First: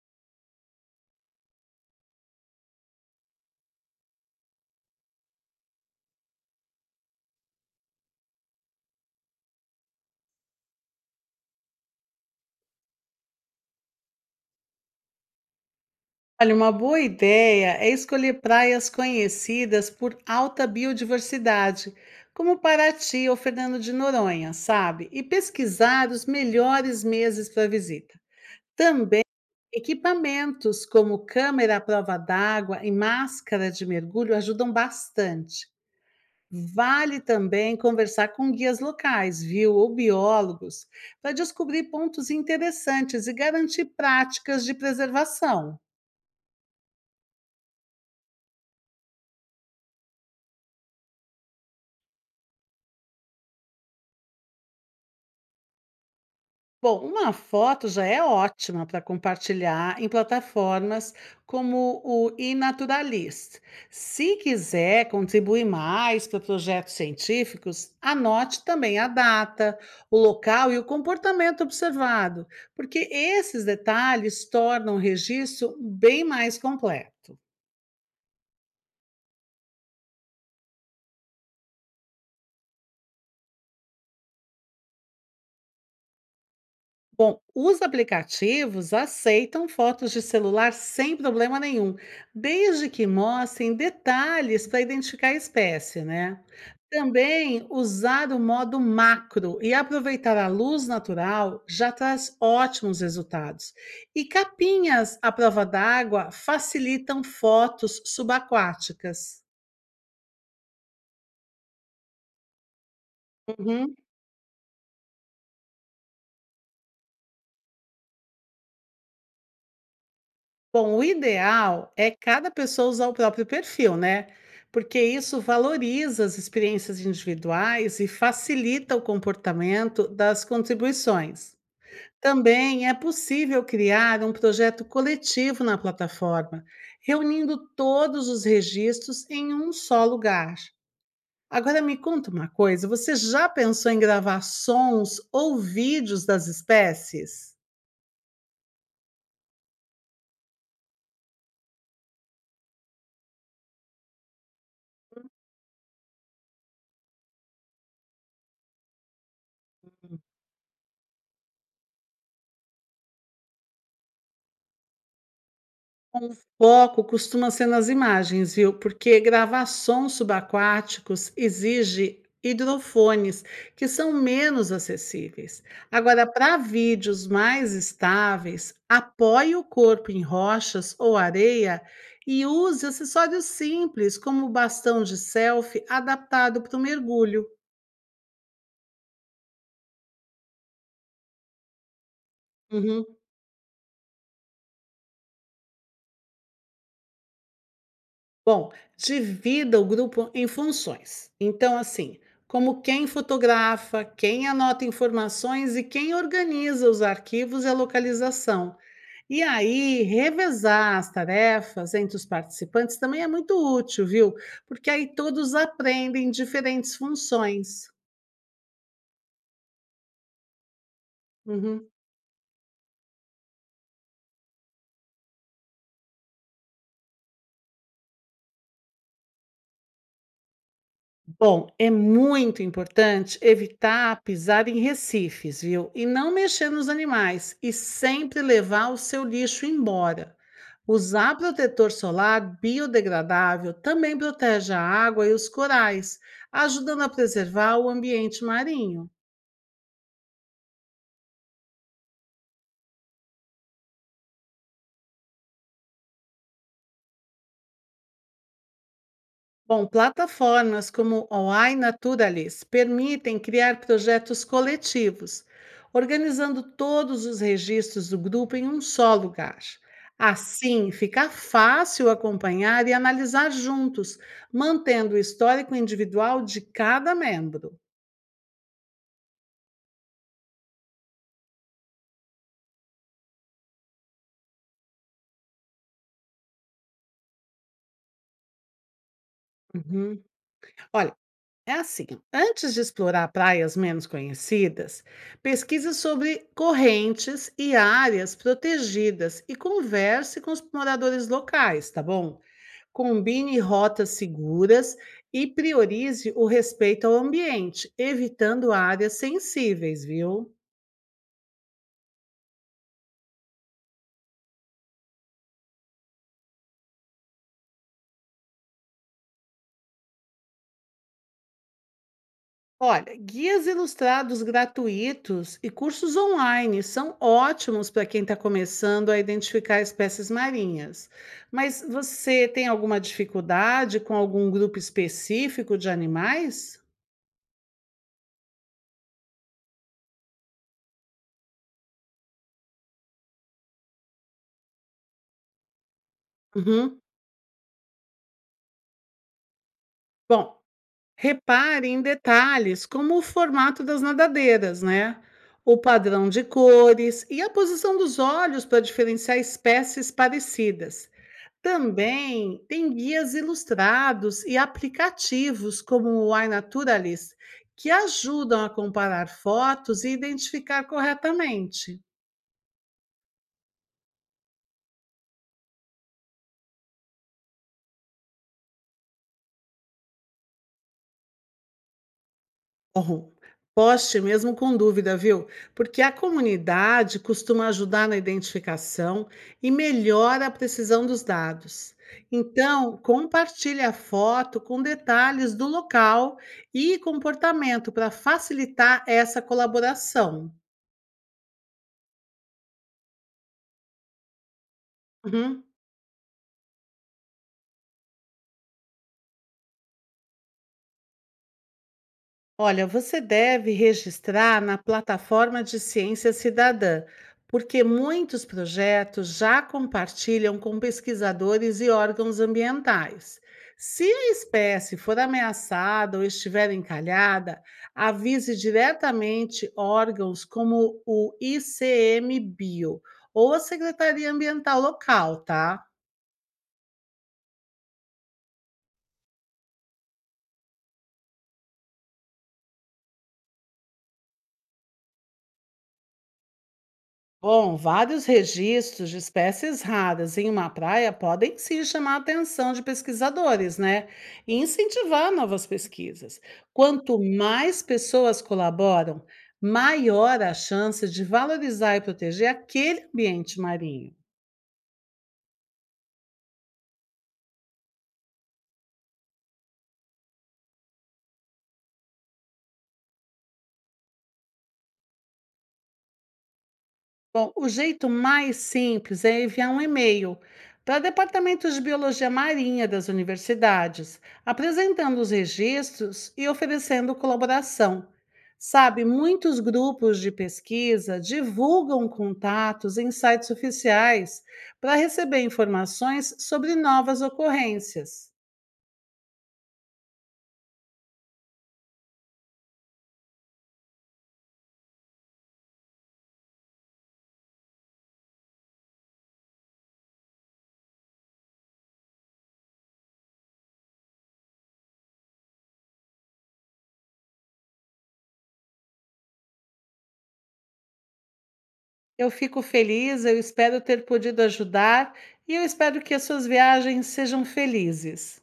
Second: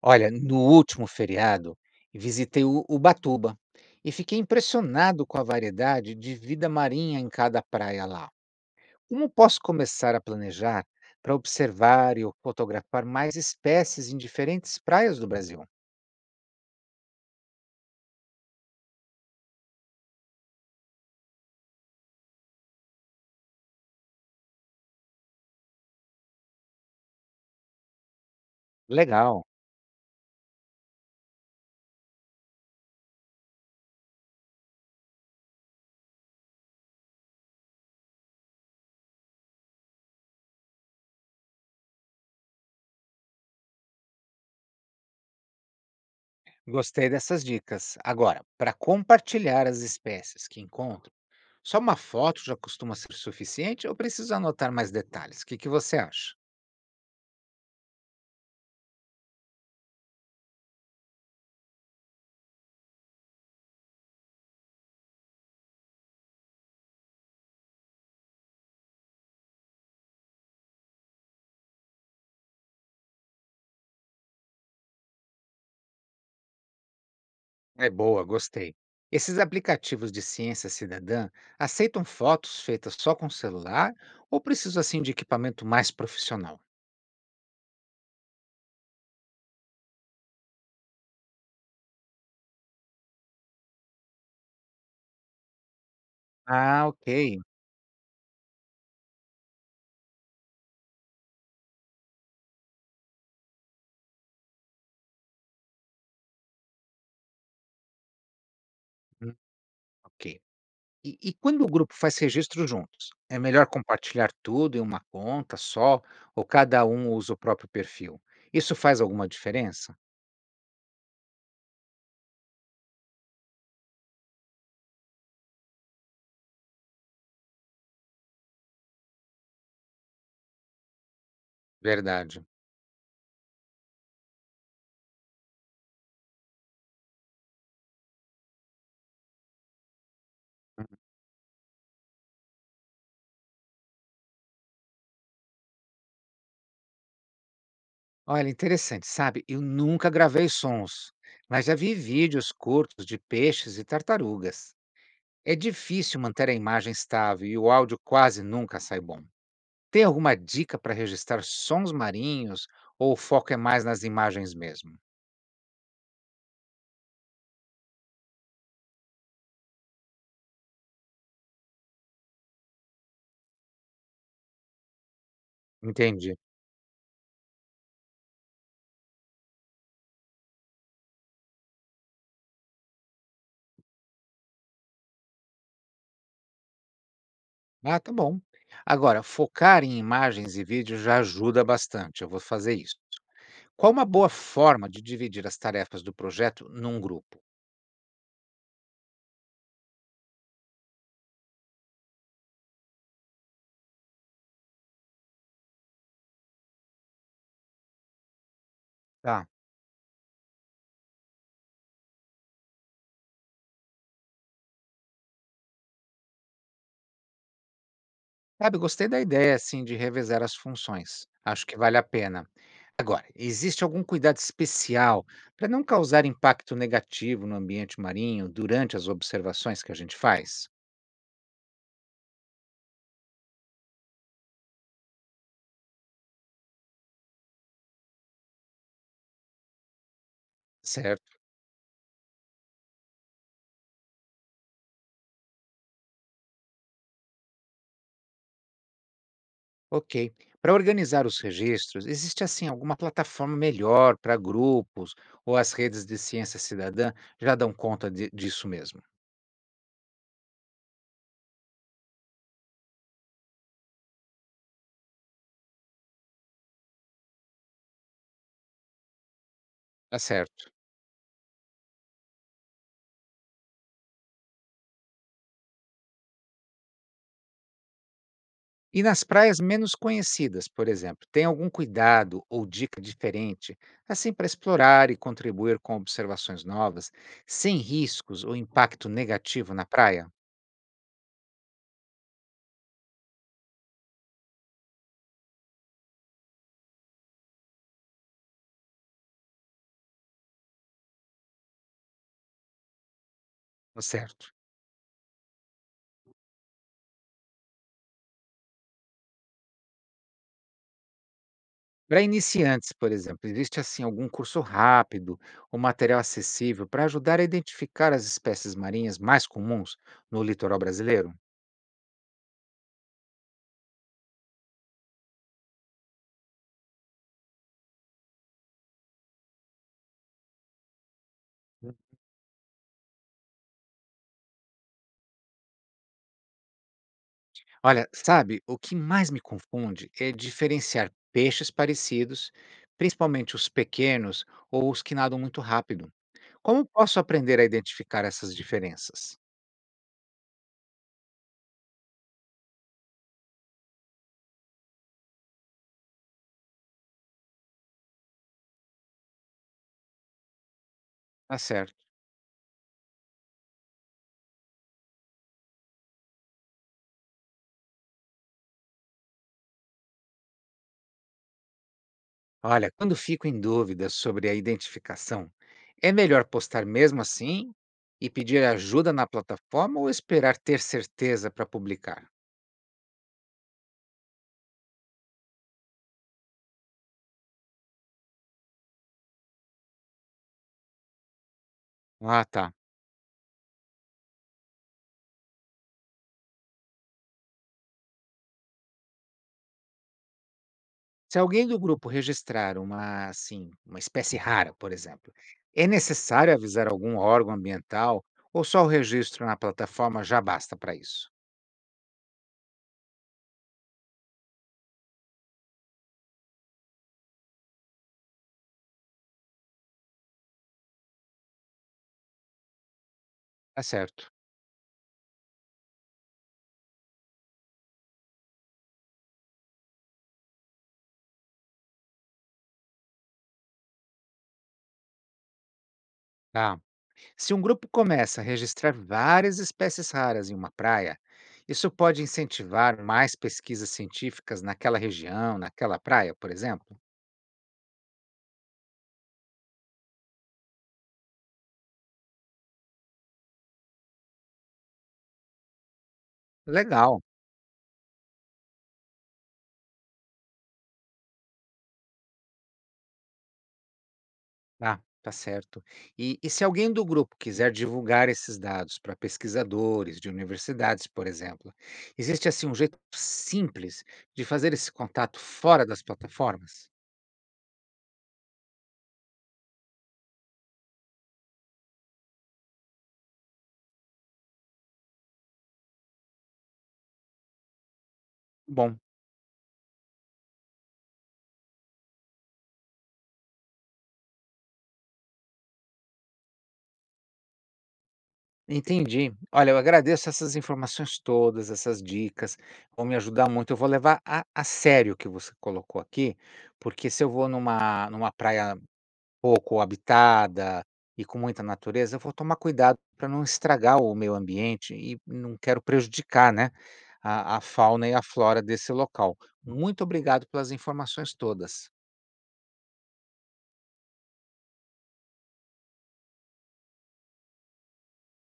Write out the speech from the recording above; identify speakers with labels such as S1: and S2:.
S1: Olha, no último feriado, visitei o Ubatuba e fiquei impressionado com a variedade de vida marinha em cada praia lá. Como posso começar a planejar para observar e fotografar mais espécies em diferentes praias do Brasil?
S2: Olha, uma boa ideia é escolher praias conhecidas por alta biodiversidade, como Paraty ou Fernando de Noronha, sabe? E pesquisar os melhores meses para visita. Também
S1: Legal,
S2: equipamentos como câmera à prova d'água e máscara de mergulho ajudam bastante. Vale também conversar com guias locais, viu, ou biólogos, para descobrir pontos interessantes e garantir práticas de preservação.
S1: gostei dessas dicas. Agora, para compartilhar as espécies que encontro, só uma foto já costuma ser suficiente ou preciso anotar mais detalhes? O que que você acha?
S2: Bom, uma foto já é ótima para compartilhar em plataformas como o iNaturalist. Se quiser contribuir mais para projetos científicos, anote também a data, o local e o comportamento observado, porque esses detalhes tornam o registro bem mais completo.
S1: É boa, gostei. Esses aplicativos de ciência cidadã aceitam fotos feitas só com celular ou preciso assim de equipamento mais profissional?
S2: Bom, os aplicativos aceitam fotos de celular sem problema nenhum, desde que mostrem detalhes para identificar a espécie, né?
S1: Ah, ok.
S2: Também usar o modo macro e aproveitar a luz natural já traz ótimos resultados. E capinhas à prova d'água facilitam fotos
S1: Hum.
S2: subaquáticas.
S1: Ok. E quando o grupo faz registro juntos, é melhor
S2: Uhum.
S1: compartilhar tudo em uma conta só ou cada um usa o próprio perfil? Isso faz alguma diferença?
S2: Bom, o ideal é cada pessoa usar o próprio perfil, né? Porque isso valoriza as experiências individuais e facilita o comportamento das contribuições.
S1: Verdade.
S2: Também é possível criar um projeto coletivo na plataforma, reunindo todos os registros em um só lugar. Agora me conta uma coisa: você já pensou em gravar sons ou vídeos das espécies?
S1: Olha, interessante, sabe? Eu nunca gravei sons, mas já vi vídeos curtos de peixes e tartarugas. É difícil manter a imagem estável e o áudio quase nunca sai bom. Tem alguma dica para registrar sons marinhos ou o foco é mais nas imagens mesmo?
S2: O foco costuma ser nas imagens, viu? Porque gravar sons subaquáticos exige hidrofones, que são menos acessíveis. Agora,
S1: Entendi.
S2: para vídeos mais estáveis, apoie o corpo em rochas ou areia e use acessórios simples, como o bastão de selfie adaptado para o mergulho.
S1: Ah, tá bom. Agora, focar em imagens e vídeos já ajuda bastante. Eu vou fazer isso.
S2: Uhum.
S1: Qual uma boa forma de dividir as tarefas do projeto num grupo?
S2: Bom, divida o grupo em funções. Então, assim, como quem fotografa, quem anota informações e quem organiza os arquivos e a localização. E
S1: Tá.
S2: aí, revezar as tarefas entre os participantes também é muito útil, viu? Porque aí todos aprendem diferentes funções.
S1: Sabe, gostei da ideia, assim, de revezar as funções. Acho que
S2: Uhum.
S1: vale a pena. Agora, existe algum cuidado especial para não causar impacto negativo no ambiente marinho durante as observações que a gente faz?
S2: Bom, é muito importante evitar pisar em recifes, viu? E não mexer nos animais e sempre levar o seu lixo embora.
S1: Certo,
S2: Usar protetor solar biodegradável também protege a água e os corais, ajudando a preservar o ambiente marinho.
S1: ok. Para organizar os registros, existe assim alguma plataforma melhor para grupos ou as redes de ciência cidadã já dão conta de- disso mesmo?
S2: Bom, plataformas como o iNaturalis permitem criar projetos coletivos, organizando todos os registros do grupo em um só lugar.
S1: Tá certo.
S2: Assim, fica fácil acompanhar e analisar juntos, mantendo o histórico individual de cada membro.
S1: E nas praias menos conhecidas, por exemplo, tem algum cuidado ou dica diferente, assim para explorar e contribuir com observações novas, sem riscos ou impacto negativo na
S2: Uhum.
S1: praia?
S2: Olha, é assim, antes de explorar praias menos conhecidas, pesquise sobre correntes e áreas protegidas e converse com os moradores locais, tá bom? Combine
S1: Tá
S2: rotas
S1: certo.
S2: seguras e priorize o respeito ao ambiente, evitando áreas sensíveis, viu?
S1: Para iniciantes, por exemplo, existe assim algum curso rápido ou material acessível para ajudar a identificar as espécies marinhas mais comuns no litoral brasileiro?
S2: Olha, guias ilustrados gratuitos e cursos online são ótimos para quem está começando a identificar espécies marinhas. Mas você tem alguma dificuldade com algum grupo específico de animais?
S1: Olha, sabe, o que mais me confunde é diferenciar peixes parecidos, principalmente os pequenos ou os que nadam muito rápido. Como
S2: Uhum.
S1: posso aprender a identificar essas diferenças?
S2: Bom, repare em detalhes como o formato das nadadeiras, né? O padrão de cores e a posição dos olhos para diferenciar espécies parecidas.
S1: Tá certo.
S2: Também tem guias ilustrados e aplicativos como o iNaturalist, que ajudam a comparar fotos e identificar corretamente.
S1: Olha, quando fico em dúvida sobre a identificação, é melhor postar mesmo assim e pedir ajuda na plataforma ou esperar ter certeza para publicar?
S2: Bom, poste mesmo com dúvida, viu? Porque a comunidade costuma ajudar na identificação e melhora a precisão dos dados.
S1: Ah, tá.
S2: Então, compartilhe a foto com detalhes do local e comportamento para facilitar essa colaboração.
S1: Se alguém do grupo registrar uma, assim, uma espécie rara, por exemplo,
S2: Uhum.
S1: é necessário avisar algum órgão ambiental ou só o registro na plataforma já basta para isso?
S2: Olha, você deve registrar na plataforma de Ciência Cidadã, porque muitos projetos já compartilham com pesquisadores e órgãos ambientais.
S1: Tá
S2: Se
S1: certo.
S2: a espécie for ameaçada ou estiver encalhada, avise diretamente órgãos como o ICMBio ou a Secretaria Ambiental local, tá?
S1: Tá. Se um grupo começa a registrar várias espécies raras em uma praia, isso pode incentivar mais pesquisas científicas naquela região, naquela praia, por exemplo?
S2: Bom, vários registros de espécies raras em uma praia podem sim chamar a atenção de pesquisadores, né? E incentivar novas pesquisas. Quanto
S1: Legal.
S2: mais pessoas colaboram, maior a chance de valorizar e proteger aquele ambiente marinho.
S1: Ah, tá certo. E se alguém do grupo quiser divulgar esses dados para pesquisadores de universidades, por exemplo, existe assim um jeito simples de fazer esse contato fora das plataformas?
S2: Bom, o jeito mais simples é enviar um e-mail para departamentos de biologia marinha das universidades, apresentando os registros e oferecendo colaboração.
S1: Bom,
S2: Sabe, muitos grupos de pesquisa divulgam contatos em sites oficiais para receber informações sobre novas ocorrências.
S1: entendi. Olha, eu agradeço essas informações todas, essas dicas, vão me ajudar muito. Eu vou levar a sério o que você colocou aqui, porque se eu vou numa, numa praia pouco habitada e com muita natureza, eu vou tomar cuidado para não estragar o meio ambiente e não quero prejudicar, né, a fauna e a flora desse local. Muito obrigado pelas informações todas.
S2: Eu fico feliz, eu espero ter podido ajudar e eu espero que as suas viagens sejam felizes.